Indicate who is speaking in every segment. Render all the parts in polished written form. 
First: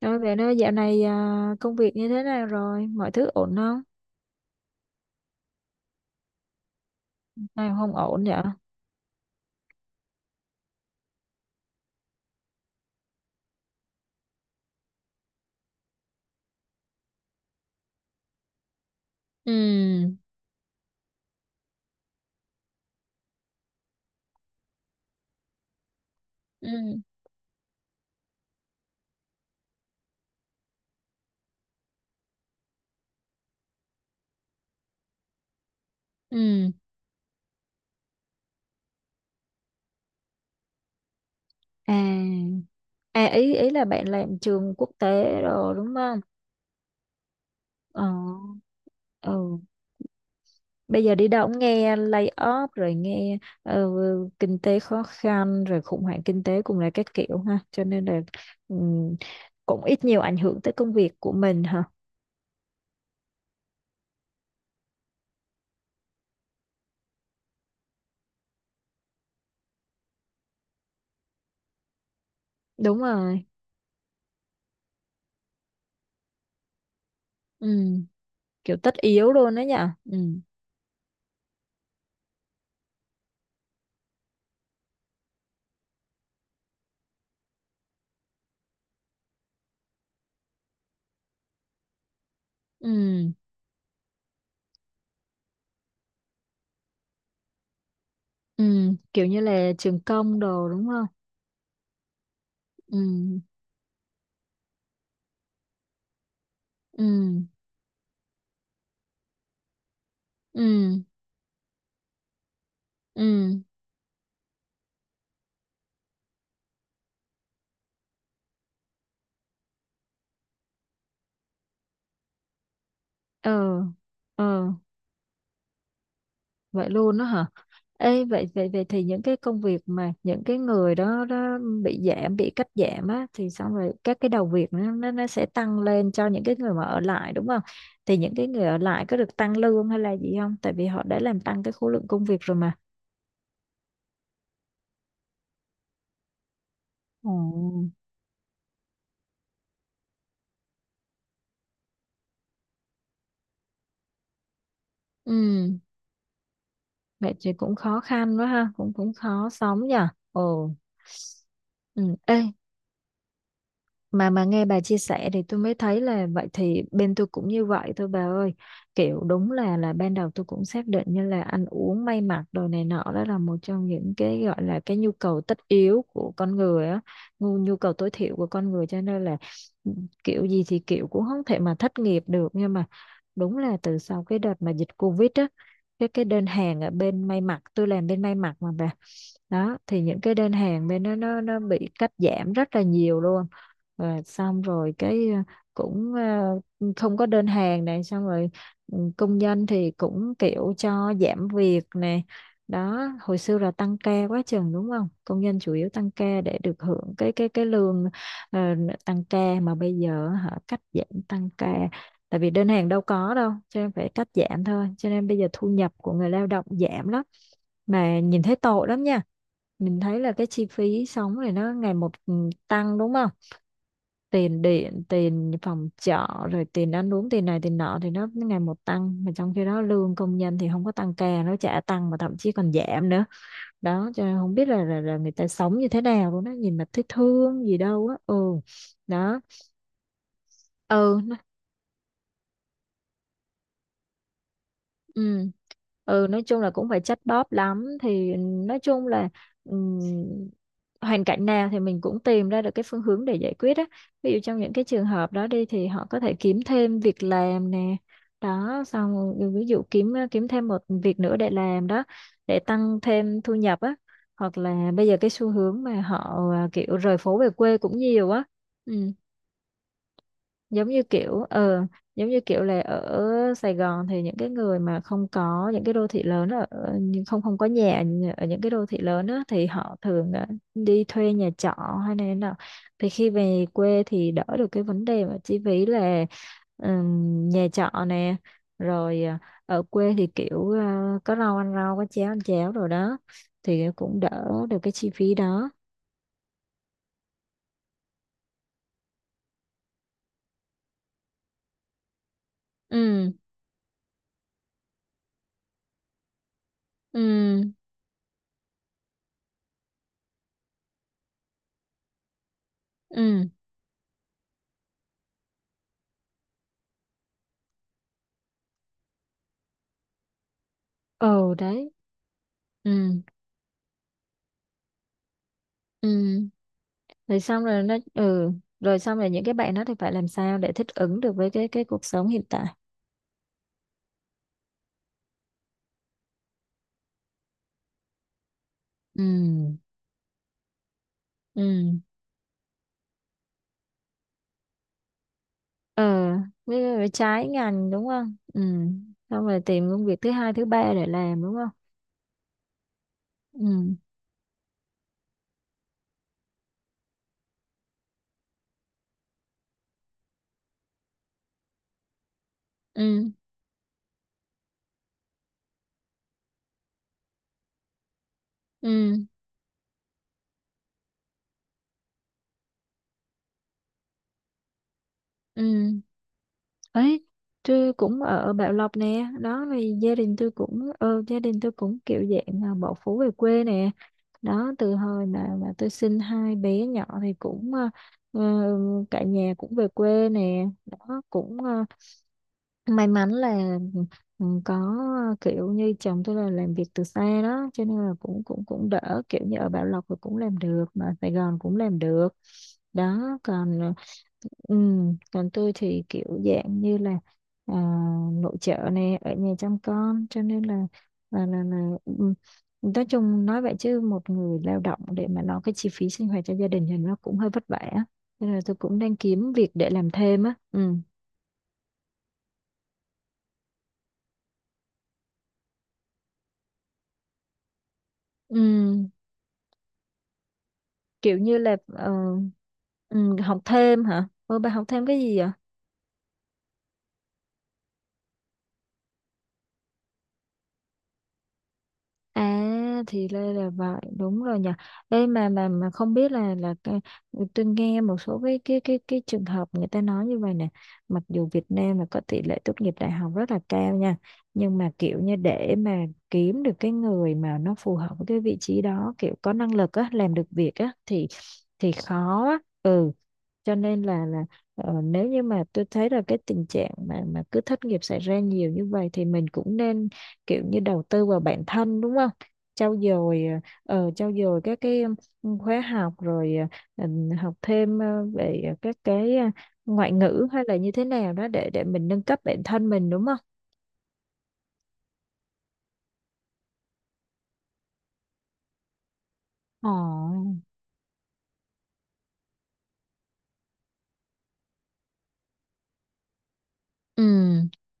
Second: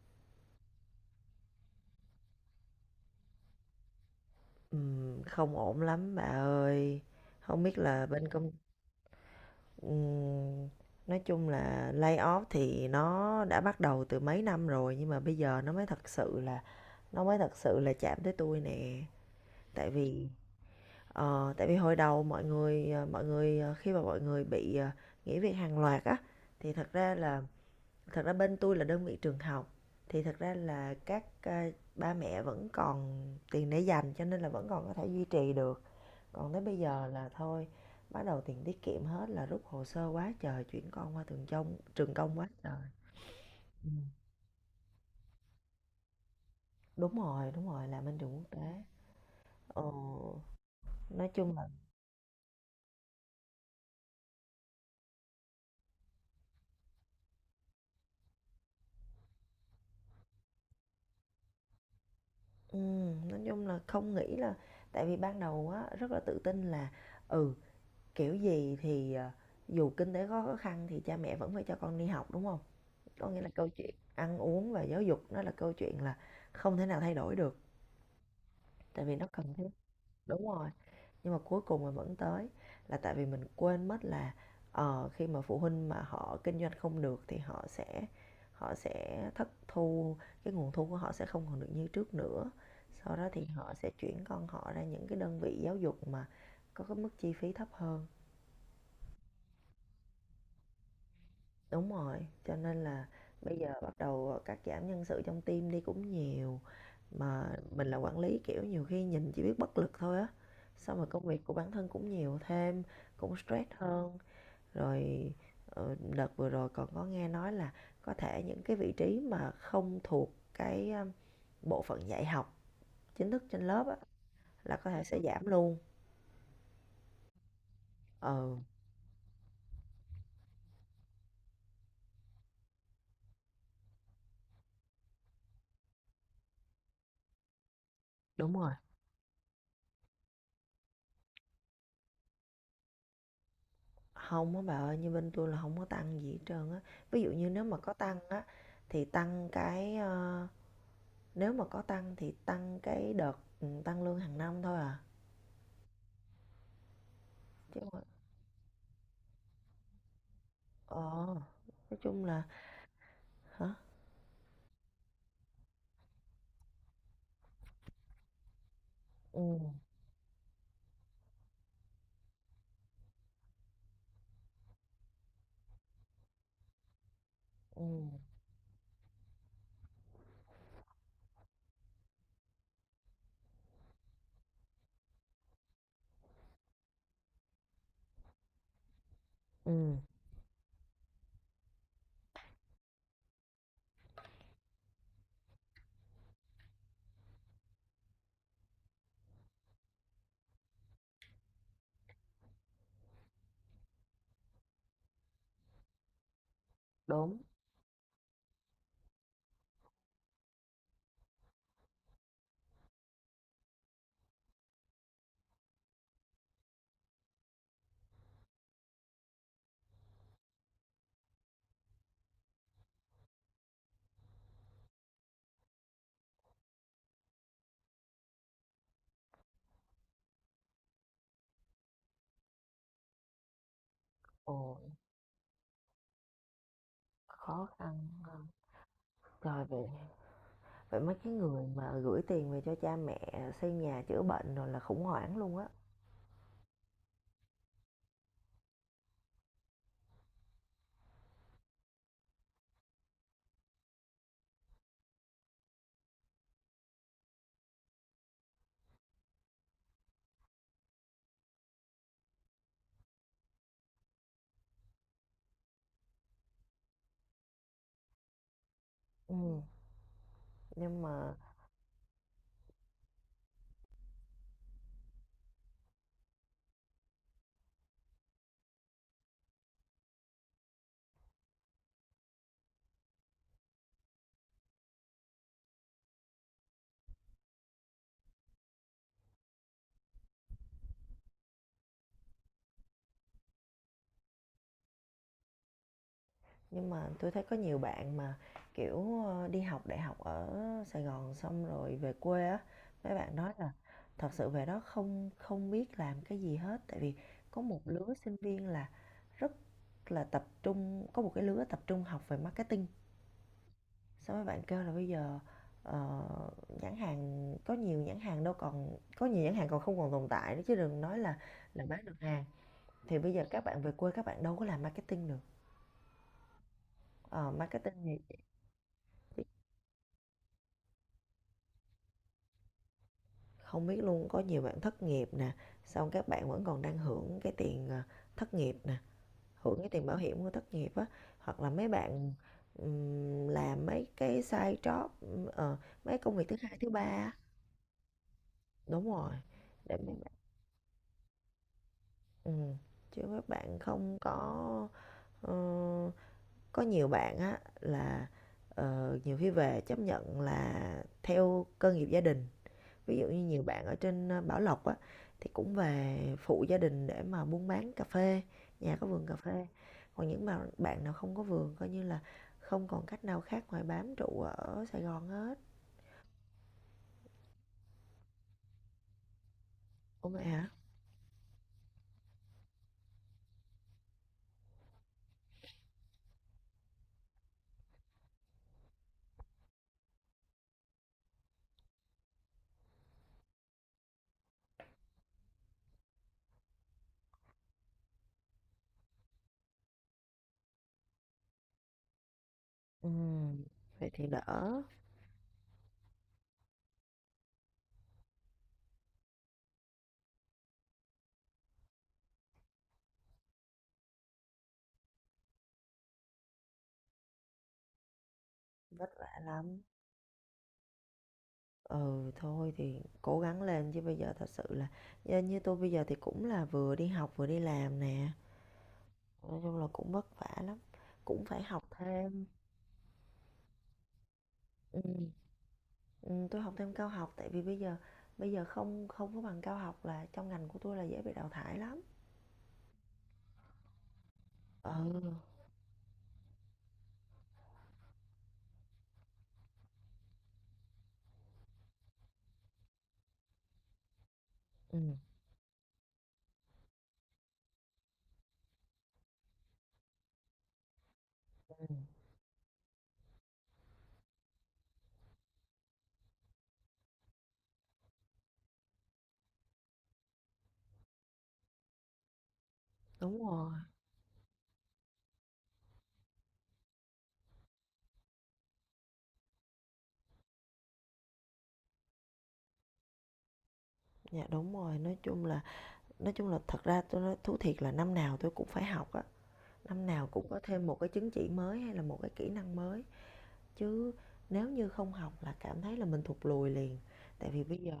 Speaker 1: Nói về nó dạo này à, công việc như thế nào rồi? Mọi thứ ổn không?
Speaker 2: Không ổn lắm bà ơi. Không
Speaker 1: Nào
Speaker 2: biết
Speaker 1: không
Speaker 2: là
Speaker 1: ổn
Speaker 2: bên
Speaker 1: vậy?
Speaker 2: công ừm, nói chung là layoff thì nó đã bắt đầu từ mấy năm rồi nhưng mà bây giờ nó mới thật sự là chạm tới tôi nè. Tại
Speaker 1: Ừ,
Speaker 2: vì tại vì hồi đầu khi mà mọi người bị nghỉ việc hàng loạt á thì
Speaker 1: ừ,
Speaker 2: thật ra bên tôi là đơn vị trường học, thì thật ra là ba mẹ vẫn còn tiền để dành, cho nên là vẫn còn có thể duy trì được. Còn tới
Speaker 1: ừ.
Speaker 2: bây giờ là thôi, bắt đầu tiền tiết kiệm hết là rút hồ sơ quá trời, chuyển con qua trường công quá
Speaker 1: À,
Speaker 2: trời.
Speaker 1: à ý ý là
Speaker 2: Ừ.
Speaker 1: bạn làm trường quốc tế rồi đúng không?
Speaker 2: Đúng rồi, đúng rồi,
Speaker 1: Ờ,
Speaker 2: làm bên trường quốc tế.
Speaker 1: ừ.
Speaker 2: ờ,
Speaker 1: Bây giờ đi
Speaker 2: nói
Speaker 1: đâu
Speaker 2: chung
Speaker 1: cũng
Speaker 2: là,
Speaker 1: nghe lay off rồi nghe ờ, kinh tế khó khăn rồi khủng hoảng kinh tế cùng là các kiểu ha. Cho nên là ừ, cũng ít nhiều ảnh hưởng tới công việc của mình hả?
Speaker 2: ừ, nói chung là không nghĩ là, tại vì ban đầu á rất là tự tin là, ừ kiểu gì thì dù kinh tế có khó khăn thì cha mẹ vẫn phải cho con đi học, đúng không?
Speaker 1: Đúng
Speaker 2: Có nghĩa
Speaker 1: rồi.
Speaker 2: là câu chuyện ăn uống và giáo dục nó là câu chuyện là không thể nào thay đổi được,
Speaker 1: Ừ, kiểu tất
Speaker 2: tại vì nó
Speaker 1: yếu luôn
Speaker 2: cần
Speaker 1: đó
Speaker 2: thiết.
Speaker 1: nhở? Ừ.
Speaker 2: Đúng rồi, nhưng mà cuối cùng mà vẫn tới là tại vì mình quên mất là, khi mà phụ huynh mà họ kinh doanh không được thì họ sẽ thất thu, cái nguồn thu của họ sẽ không còn được như trước nữa.
Speaker 1: Ừ.
Speaker 2: Sau đó thì họ sẽ chuyển con họ ra những cái đơn vị giáo dục mà có cái mức chi phí thấp hơn.
Speaker 1: Ừ, kiểu như là trường công đồ đúng không?
Speaker 2: Đúng rồi, cho nên là
Speaker 1: Ừ,
Speaker 2: bây giờ bắt đầu cắt giảm nhân sự trong team đi cũng nhiều.
Speaker 1: ừ,
Speaker 2: Mà mình là quản lý, kiểu nhiều khi nhìn chỉ biết bất lực thôi á, xong
Speaker 1: ừ,
Speaker 2: rồi công việc của bản thân cũng nhiều thêm, cũng
Speaker 1: ừ,
Speaker 2: stress hơn rồi. Đợt vừa rồi còn có nghe nói là có thể những cái vị trí mà không thuộc cái bộ phận dạy học chính thức trên
Speaker 1: ờ,
Speaker 2: lớp á,
Speaker 1: ờ,
Speaker 2: là có thể sẽ giảm luôn.
Speaker 1: vậy luôn đó hả? Ê, vậy
Speaker 2: Ừ,
Speaker 1: vậy vậy thì những cái công việc mà những cái người đó đó bị giảm bị cắt giảm á, thì xong rồi các cái đầu việc nó sẽ tăng lên cho những cái người mà ở lại đúng không? Thì những cái
Speaker 2: đúng
Speaker 1: người
Speaker 2: rồi,
Speaker 1: ở lại có được tăng lương hay là gì không? Tại vì họ đã làm tăng cái khối lượng công việc rồi mà.
Speaker 2: không á bà ơi, như bên tôi là không có tăng gì hết trơn á. Ví dụ
Speaker 1: Ồ.
Speaker 2: như nếu mà có tăng á thì nếu mà có tăng thì tăng cái đợt tăng lương hàng năm thôi à.
Speaker 1: Ừ, vậy thì cũng
Speaker 2: Chứ
Speaker 1: khó
Speaker 2: mà,
Speaker 1: khăn quá ha, cũng cũng khó sống nhỉ. Ồ.
Speaker 2: ờ nói
Speaker 1: Ừ.
Speaker 2: chung
Speaker 1: Ê,
Speaker 2: là, hả,
Speaker 1: mà nghe bà chia sẻ thì tôi mới thấy là vậy thì bên tôi cũng như vậy thôi bà ơi. Kiểu
Speaker 2: ừ,
Speaker 1: đúng là ban đầu tôi cũng xác định như là ăn uống may mặc đồ này nọ đó là một trong những cái gọi là cái nhu cầu tất yếu của con người á, nhu
Speaker 2: ừ,
Speaker 1: cầu tối thiểu của con người, cho nên là ừ, kiểu gì thì kiểu cũng không thể mà thất nghiệp được. Nhưng mà đúng là từ sau cái đợt mà dịch Covid á, cái đơn hàng ở bên may mặc, tôi làm bên may mặc mà bà,
Speaker 2: ừ,
Speaker 1: đó thì những cái đơn hàng bên nó bị cắt giảm rất là nhiều luôn. Và xong rồi cái cũng ờ, không có đơn hàng này. Xong rồi công nhân thì cũng kiểu cho giảm việc này đó. Hồi xưa là tăng ca quá chừng đúng không, công nhân chủ yếu tăng ca để được hưởng cái
Speaker 2: đúng.
Speaker 1: cái lương ờ, tăng ca, mà bây giờ họ cắt giảm tăng ca, tại vì đơn hàng đâu có đâu cho nên phải cắt giảm thôi. Cho nên bây giờ thu nhập của người lao động giảm lắm, mà nhìn thấy tội lắm nha. Mình thấy là cái chi phí sống này nó ngày một tăng đúng không, tiền điện tiền phòng trọ rồi tiền ăn uống tiền này tiền nọ thì nó ngày một tăng, mà trong khi đó lương công nhân thì không có tăng ca, nó chả tăng mà thậm chí còn giảm nữa đó. Cho nên không biết là,
Speaker 2: Ồ,
Speaker 1: là người ta sống như thế nào luôn đó, nhìn mà thấy thương
Speaker 2: khó
Speaker 1: gì đâu
Speaker 2: khăn
Speaker 1: á.
Speaker 2: ha.
Speaker 1: Ừ, đó.
Speaker 2: Rồi vậy, vậy mấy
Speaker 1: Ừ.
Speaker 2: cái người mà gửi tiền về cho cha mẹ xây nhà chữa bệnh rồi là khủng hoảng
Speaker 1: Ừ.
Speaker 2: luôn á.
Speaker 1: Ừ, nói chung là cũng phải chắt bóp lắm, thì nói chung là ừm, hoàn cảnh nào thì mình cũng tìm ra được cái phương hướng để giải quyết á. Ví dụ trong những cái trường hợp đó đi, thì họ có thể kiếm thêm việc làm nè, đó xong rồi ví dụ kiếm kiếm thêm một việc nữa để làm đó, để tăng thêm thu nhập á. Hoặc là bây giờ cái xu hướng mà họ kiểu rời phố về quê cũng nhiều á. Ừ,
Speaker 2: Ừm,
Speaker 1: giống như
Speaker 2: nhưng mà
Speaker 1: kiểu là ở Sài Gòn thì những cái người mà không có những cái đô thị lớn ở ở- nhưng không không có nhà ở những cái đô thị lớn á, thì họ thường đi thuê nhà trọ hay này thế nào, thì khi về quê thì đỡ được cái vấn đề mà chi phí là nhà trọ nè, rồi ở quê thì kiểu có rau ăn rau có cháo ăn cháo rồi đó, thì cũng đỡ được cái chi phí đó.
Speaker 2: nhưng mà tôi thấy có nhiều bạn mà, kiểu, đi học đại học ở Sài Gòn xong rồi về quê á, mấy
Speaker 1: Ừ,
Speaker 2: bạn nói là thật sự về đó không không biết làm cái gì hết. Tại vì có
Speaker 1: ừ,
Speaker 2: một lứa sinh viên là rất là tập trung, có một cái lứa tập trung học về marketing.
Speaker 1: ừ,
Speaker 2: Sao mấy bạn kêu là bây giờ, ờ, nhãn hàng có nhiều nhãn hàng đâu còn, có nhiều nhãn hàng còn không còn tồn tại nữa chứ đừng nói
Speaker 1: ừ,
Speaker 2: là
Speaker 1: đấy,
Speaker 2: bán được hàng.
Speaker 1: ừ,
Speaker 2: Thì bây giờ các bạn về quê các bạn đâu có làm marketing được.
Speaker 1: ừ, rồi
Speaker 2: Ờ,
Speaker 1: xong rồi
Speaker 2: marketing
Speaker 1: nó
Speaker 2: thì
Speaker 1: ừ, rồi xong rồi những cái bạn đó thì phải làm sao để thích ứng được với cái cuộc sống hiện tại.
Speaker 2: không biết luôn, có nhiều bạn thất nghiệp nè, xong các bạn vẫn còn đang hưởng cái tiền, thất nghiệp nè,
Speaker 1: Ừ,
Speaker 2: hưởng cái tiền bảo hiểm của thất nghiệp á, hoặc là mấy
Speaker 1: ừ,
Speaker 2: bạn, làm mấy cái side job, mấy
Speaker 1: ờ
Speaker 2: công việc thứ hai, thứ
Speaker 1: với
Speaker 2: ba.
Speaker 1: trái ngành đúng không? Ừ,
Speaker 2: Đúng rồi,
Speaker 1: xong rồi tìm
Speaker 2: để
Speaker 1: công việc thứ hai thứ ba để làm đúng không?
Speaker 2: Ừm, chứ các bạn
Speaker 1: Ừ,
Speaker 2: không có ờ, có nhiều bạn á là, nhiều khi về chấp nhận là theo cơ nghiệp gia đình. Ví dụ
Speaker 1: ừ,
Speaker 2: như nhiều bạn ở trên, Bảo Lộc á, thì cũng về phụ gia đình để mà buôn bán cà phê, nhà có
Speaker 1: ừ,
Speaker 2: vườn cà phê. Còn những bạn bạn nào không có vườn coi như là không còn cách nào khác ngoài bám trụ ở Sài Gòn hết.
Speaker 1: ừ, ấy, tôi cũng ở Bảo Lộc nè. Đó thì
Speaker 2: Ủa vậy hả?
Speaker 1: gia đình tôi cũng kiểu dạng là bỏ phố về quê nè. Đó từ hồi mà tôi sinh hai bé nhỏ thì cũng ờ, cả nhà cũng về quê nè. Đó cũng may mắn là có kiểu như chồng tôi là làm việc từ xa, đó cho nên là cũng cũng cũng đỡ, kiểu như ở Bảo Lộc thì cũng làm được mà Sài Gòn cũng làm được đó.
Speaker 2: Ừm,
Speaker 1: Còn
Speaker 2: vậy thì đỡ,
Speaker 1: ừ, còn tôi thì kiểu dạng như là à, nội trợ nè, ở nhà chăm con, cho nên là là ừ, nói chung nói vậy chứ một người lao động để mà lo cái chi phí sinh hoạt cho gia đình thì nó cũng hơi vất vả, nên là tôi cũng
Speaker 2: vất
Speaker 1: đang
Speaker 2: vả
Speaker 1: kiếm việc
Speaker 2: lắm.
Speaker 1: để làm thêm á. Ừ.
Speaker 2: Ừ, thôi thì cố gắng lên, chứ bây giờ thật sự là như tôi bây giờ thì cũng là vừa đi học vừa đi làm nè.
Speaker 1: Ừ,
Speaker 2: Nói chung là cũng vất vả lắm,
Speaker 1: kiểu
Speaker 2: cũng
Speaker 1: như
Speaker 2: phải
Speaker 1: là
Speaker 2: học thêm.
Speaker 1: học thêm hả? Ừ, bà học
Speaker 2: Ừ.
Speaker 1: thêm cái gì vậy?
Speaker 2: Ừ, tôi học thêm cao học, tại vì bây giờ không không có bằng cao học là trong ngành của tôi là dễ bị đào thải lắm.
Speaker 1: À thì đây là vậy đúng rồi nhỉ.
Speaker 2: Ừ.
Speaker 1: Đây mà không biết là cái- tôi nghe một số cái cái trường hợp người ta nói như vậy nè. Mặc dù Việt Nam là có tỷ lệ tốt nghiệp đại học rất là cao nha, nhưng mà
Speaker 2: Ừ.
Speaker 1: kiểu như để mà kiếm được cái người mà nó phù hợp với cái vị trí đó, kiểu có năng lực á, làm được việc á, thì
Speaker 2: Ừ.
Speaker 1: khó á. Ừ, cho nên là nếu như mà tôi thấy là cái tình trạng mà cứ thất nghiệp xảy ra nhiều như vậy, thì mình cũng nên kiểu như đầu tư vào bản thân đúng không, trau
Speaker 2: Đúng
Speaker 1: dồi
Speaker 2: rồi,
Speaker 1: trau dồi các cái khóa học, rồi ờ, học thêm về các cái ngoại ngữ hay là như thế nào đó, để mình nâng cấp bản thân mình đúng không?
Speaker 2: dạ đúng rồi, nói chung là thật ra tôi nói thú thiệt là năm nào tôi cũng phải học á, năm nào cũng
Speaker 1: Ồ.
Speaker 2: có thêm một cái chứng chỉ mới hay là một cái kỹ năng mới. Chứ nếu như không học là cảm thấy là mình thụt lùi liền, tại vì
Speaker 1: Ừ,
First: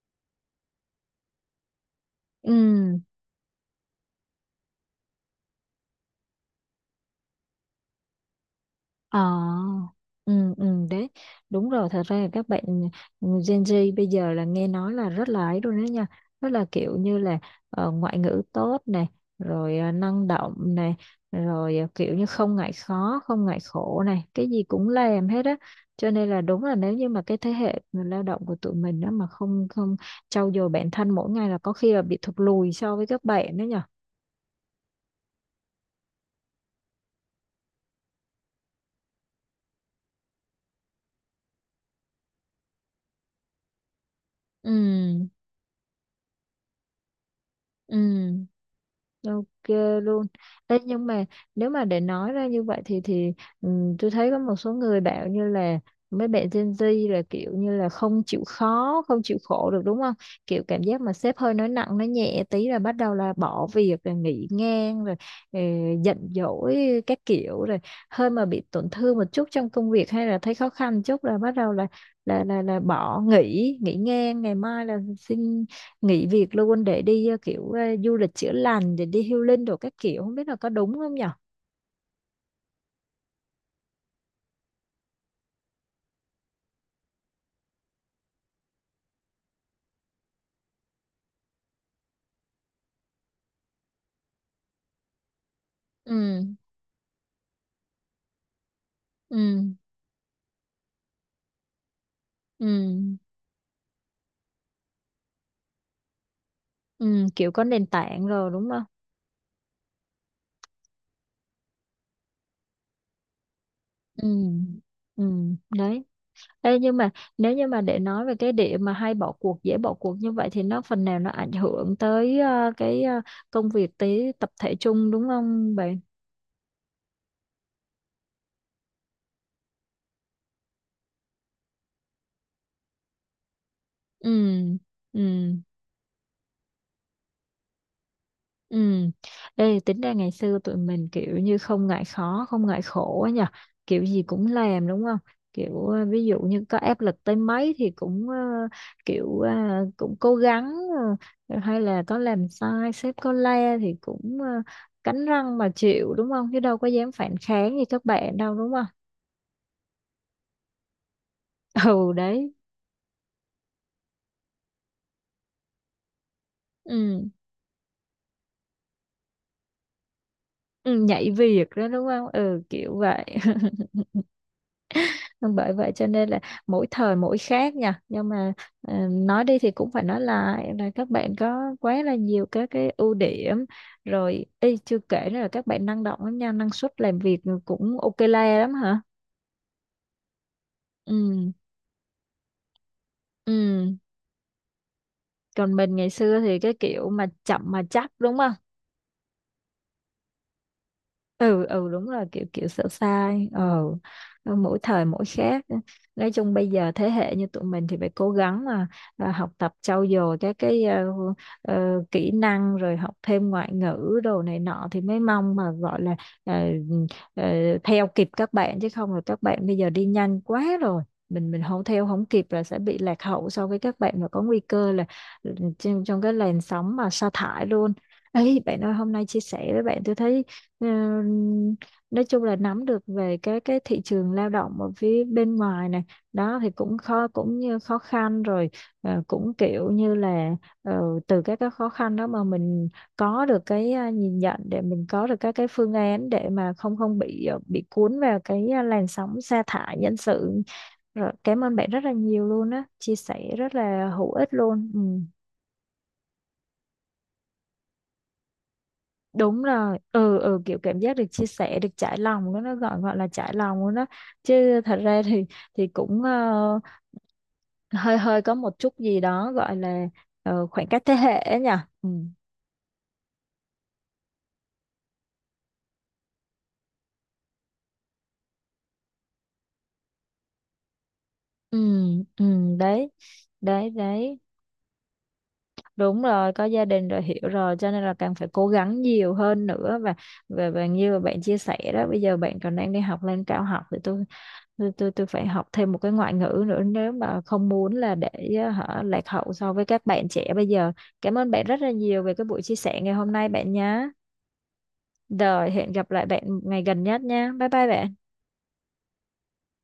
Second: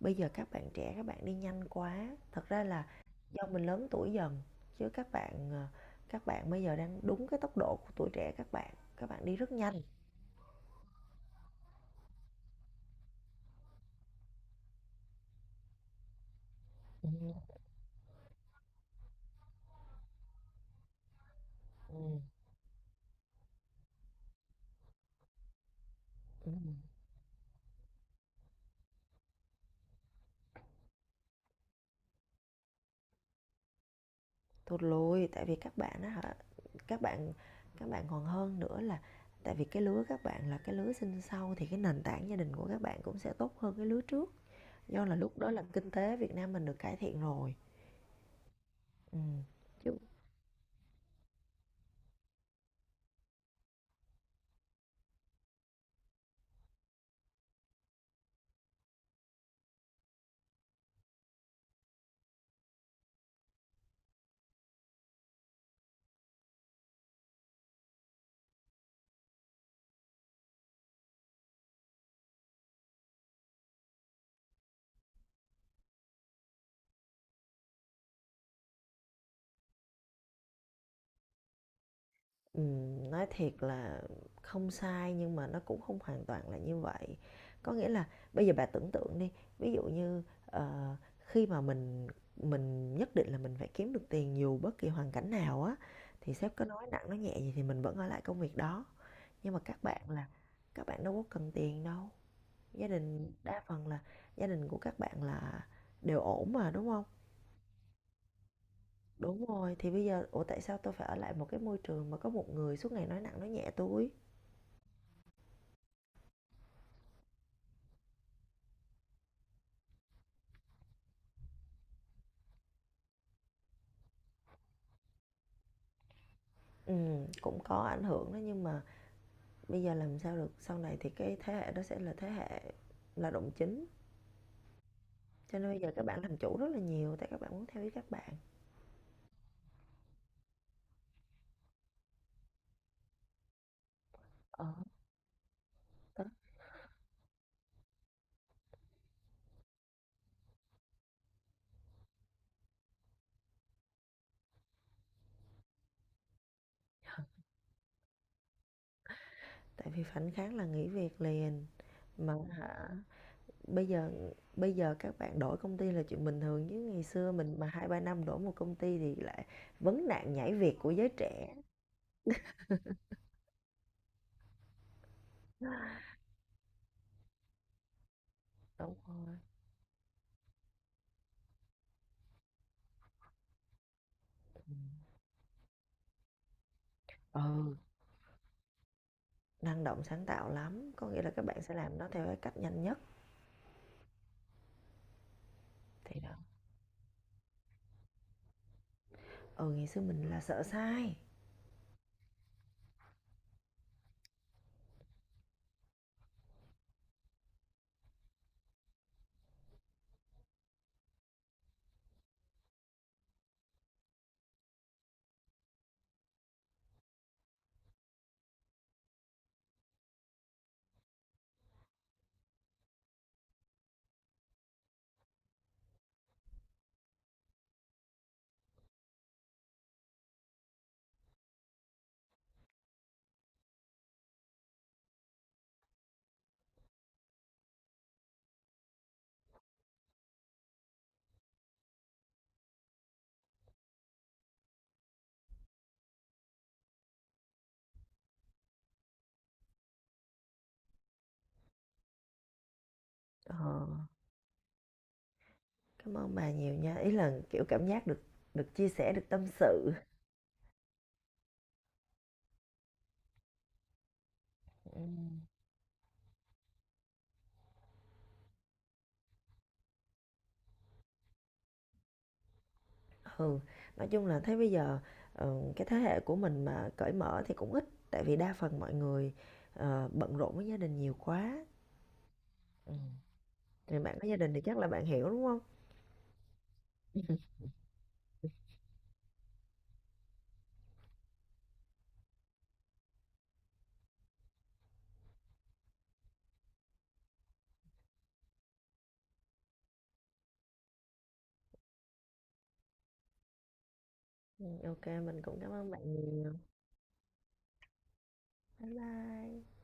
Speaker 2: bây giờ các bạn trẻ các bạn đi nhanh quá, thật ra là
Speaker 1: ừ.
Speaker 2: do mình lớn tuổi dần, chứ các bạn bây giờ đang đúng cái tốc độ của tuổi trẻ, các bạn đi rất nhanh.
Speaker 1: Ờ, ừ, ừ, đấy, đúng rồi, thật ra là các bạn Gen Z bây giờ là nghe nói là rất là ấy luôn đó nha, rất là kiểu
Speaker 2: Ừ,
Speaker 1: như là ngoại ngữ tốt này, rồi năng động này, rồi kiểu
Speaker 2: ừ.
Speaker 1: như không ngại khó, không ngại khổ này, cái gì cũng làm hết á, cho nên là đúng là nếu như mà cái thế hệ người lao động của tụi mình đó mà không không trau dồi bản thân mỗi ngày là có khi là bị thụt lùi so với các bạn đó nhỉ.
Speaker 2: Thụt lùi, tại vì các bạn á các bạn các bạn còn hơn nữa là tại vì cái lứa các bạn là cái lứa sinh sau thì cái nền tảng gia đình của các bạn cũng sẽ tốt hơn cái lứa trước, do là
Speaker 1: Ừ,
Speaker 2: lúc đó là kinh tế Việt Nam mình được cải thiện rồi.
Speaker 1: ừ.
Speaker 2: Ừm,
Speaker 1: Ok
Speaker 2: chứ,
Speaker 1: luôn. Đấy, nhưng mà nếu mà để nói ra như vậy thì tôi thấy có một số người bảo như là mấy bạn Gen Z là kiểu như là không chịu khó, không chịu khổ được đúng không? Kiểu cảm giác mà sếp hơi nói nặng nói nhẹ tí là bắt đầu là bỏ việc rồi nghỉ ngang rồi ờ, giận dỗi các kiểu, rồi hơi mà bị tổn thương một chút trong công việc hay là thấy khó khăn chút là bắt đầu là bỏ nghỉ, ngang, ngày mai là xin nghỉ việc luôn để đi du lịch chữa lành, để đi healing đồ các kiểu, không biết là có đúng không nhở?
Speaker 2: nói thiệt là không sai nhưng mà nó cũng không hoàn toàn là như vậy. Có nghĩa là bây giờ bà tưởng tượng đi, ví dụ như, khi mà mình nhất định là mình phải kiếm được tiền dù bất kỳ hoàn cảnh nào á, thì
Speaker 1: Ừ,
Speaker 2: sếp có nói nặng nói nhẹ gì thì mình vẫn ở lại công việc đó. Nhưng mà
Speaker 1: ừ,
Speaker 2: các bạn đâu có cần tiền đâu, gia
Speaker 1: ừ,
Speaker 2: đình đa phần là gia đình của các bạn là đều ổn mà, đúng không?
Speaker 1: ừ, kiểu có nền tảng rồi đúng không?
Speaker 2: Đúng rồi, thì bây giờ ủa tại sao tôi phải ở lại một cái môi trường mà có một người suốt ngày nói nặng nói nhẹ tôi?
Speaker 1: Ừ, ừ, đấy. Ê, nhưng mà nếu như mà để nói về cái điểm mà hay bỏ cuộc dễ bỏ cuộc như vậy, thì nó phần nào nó ảnh hưởng tới cái công việc tới tập thể chung đúng không bạn?
Speaker 2: Cũng có ảnh hưởng đó, nhưng mà bây giờ làm sao được, sau này thì cái thế hệ đó sẽ là thế hệ là động chính.
Speaker 1: Ừ, ừ,
Speaker 2: Cho nên bây giờ các bạn làm chủ rất là nhiều, tại các bạn muốn theo ý các bạn.
Speaker 1: ừ. Đây tính ra ngày xưa tụi mình kiểu như không ngại khó, không ngại khổ á nhờ. Kiểu gì cũng
Speaker 2: Ờ,
Speaker 1: làm đúng không? Kiểu ví
Speaker 2: đó.
Speaker 1: dụ như có áp lực tới mấy thì cũng kiểu ờ, cũng cố gắng, hay là có làm sai sếp có la thì cũng cắn răng mà chịu đúng không? Chứ đâu có dám phản kháng như các bạn đâu đúng không?
Speaker 2: Tại vì phản kháng là nghỉ việc liền.
Speaker 1: Ừ
Speaker 2: Mà
Speaker 1: đấy.
Speaker 2: hả, bây giờ bây giờ các bạn đổi công ty là chuyện bình thường, chứ ngày
Speaker 1: Ừ.
Speaker 2: xưa mình mà 2 3 năm đổi một công ty thì lại vấn nạn nhảy việc của
Speaker 1: Ừ,
Speaker 2: giới
Speaker 1: nhảy
Speaker 2: trẻ.
Speaker 1: việc đó đúng không? Ừ, kiểu vậy. Vâng, bởi vậy cho nên là mỗi thời mỗi khác nha, nhưng mà
Speaker 2: Đúng rồi.
Speaker 1: nói đi thì cũng phải nói lại là các bạn có quá là nhiều các cái ưu điểm, rồi y chưa kể nữa là các bạn năng động lắm nha, năng suất làm việc
Speaker 2: Ừ.
Speaker 1: cũng ok la lắm hả.
Speaker 2: Năng động sáng tạo lắm, có nghĩa là các
Speaker 1: Ừ,
Speaker 2: bạn sẽ làm nó theo cái cách nhanh nhất.
Speaker 1: ừ, còn mình ngày
Speaker 2: Thì đó,
Speaker 1: xưa thì cái kiểu mà chậm mà chắc đúng không.
Speaker 2: ừ, ngày xưa mình là sợ sai.
Speaker 1: Ừ, ừ, đúng rồi, kiểu kiểu sợ sai. Ờ Mỗi thời mỗi khác, nói chung bây giờ thế hệ như tụi mình thì phải cố gắng mà học tập trau dồi các cái kỹ năng, rồi học thêm ngoại ngữ đồ này nọ thì mới mong mà gọi là ờ, ờ, theo kịp các bạn. Chứ không là các bạn bây giờ đi nhanh quá rồi, mình không theo không kịp là sẽ bị lạc hậu so với các bạn, mà có nguy cơ là trong, cái làn sóng mà sa thải luôn. Ấy bạn ơi, hôm nay chia sẻ với bạn tôi thấy Ờ, nói chung là nắm được về cái thị trường lao động ở phía bên ngoài này, đó thì cũng khó cũng như khó khăn rồi, cũng kiểu như là ờ, từ các cái khó khăn đó mà mình có được cái nhìn nhận để mình có được các cái phương án, để mà không không bị bị cuốn vào cái làn sóng sa thải nhân sự. Rồi, cảm ơn bạn rất là nhiều luôn á, chia sẻ rất
Speaker 2: Ờ,
Speaker 1: là hữu ích luôn. Ừ.
Speaker 2: cảm ơn bà nhiều nha, ý là kiểu cảm giác được được chia sẻ, được tâm
Speaker 1: Đúng
Speaker 2: sự.
Speaker 1: rồi. Ừ, ừ, kiểu cảm giác được chia sẻ được trải lòng đó, nó gọi gọi là trải lòng luôn đó. Chứ thật
Speaker 2: Ừ.
Speaker 1: ra thì cũng hơi hơi có một chút gì đó gọi là khoảng cách thế hệ ấy nhỉ. Ừ.
Speaker 2: Ừ, nói chung là thấy bây giờ cái thế hệ của mình mà cởi mở thì cũng ít, tại vì đa phần mọi người bận rộn với gia đình nhiều quá.
Speaker 1: Ừ, ừ,
Speaker 2: Ừ.
Speaker 1: đấy, đấy,
Speaker 2: Thì bạn có gia
Speaker 1: đấy,
Speaker 2: đình thì chắc là bạn hiểu đúng không?
Speaker 1: đúng rồi, có gia đình rồi hiểu rồi, cho nên là càng phải cố gắng nhiều hơn nữa, và như mà bạn chia sẻ đó, bây giờ bạn còn đang đi học lên cao học, thì tôi phải học thêm một cái ngoại ngữ nữa, nếu mà không muốn là để hả lạc hậu so với các bạn trẻ bây giờ. Cảm ơn bạn rất là nhiều về cái buổi chia sẻ ngày hôm nay bạn nhé,
Speaker 2: Ừ, ok, mình cũng
Speaker 1: rồi
Speaker 2: cảm ơn
Speaker 1: hẹn gặp
Speaker 2: bạn
Speaker 1: lại bạn
Speaker 2: nhiều.
Speaker 1: ngày gần nhất nha, bye bye bạn.
Speaker 2: Bye bye.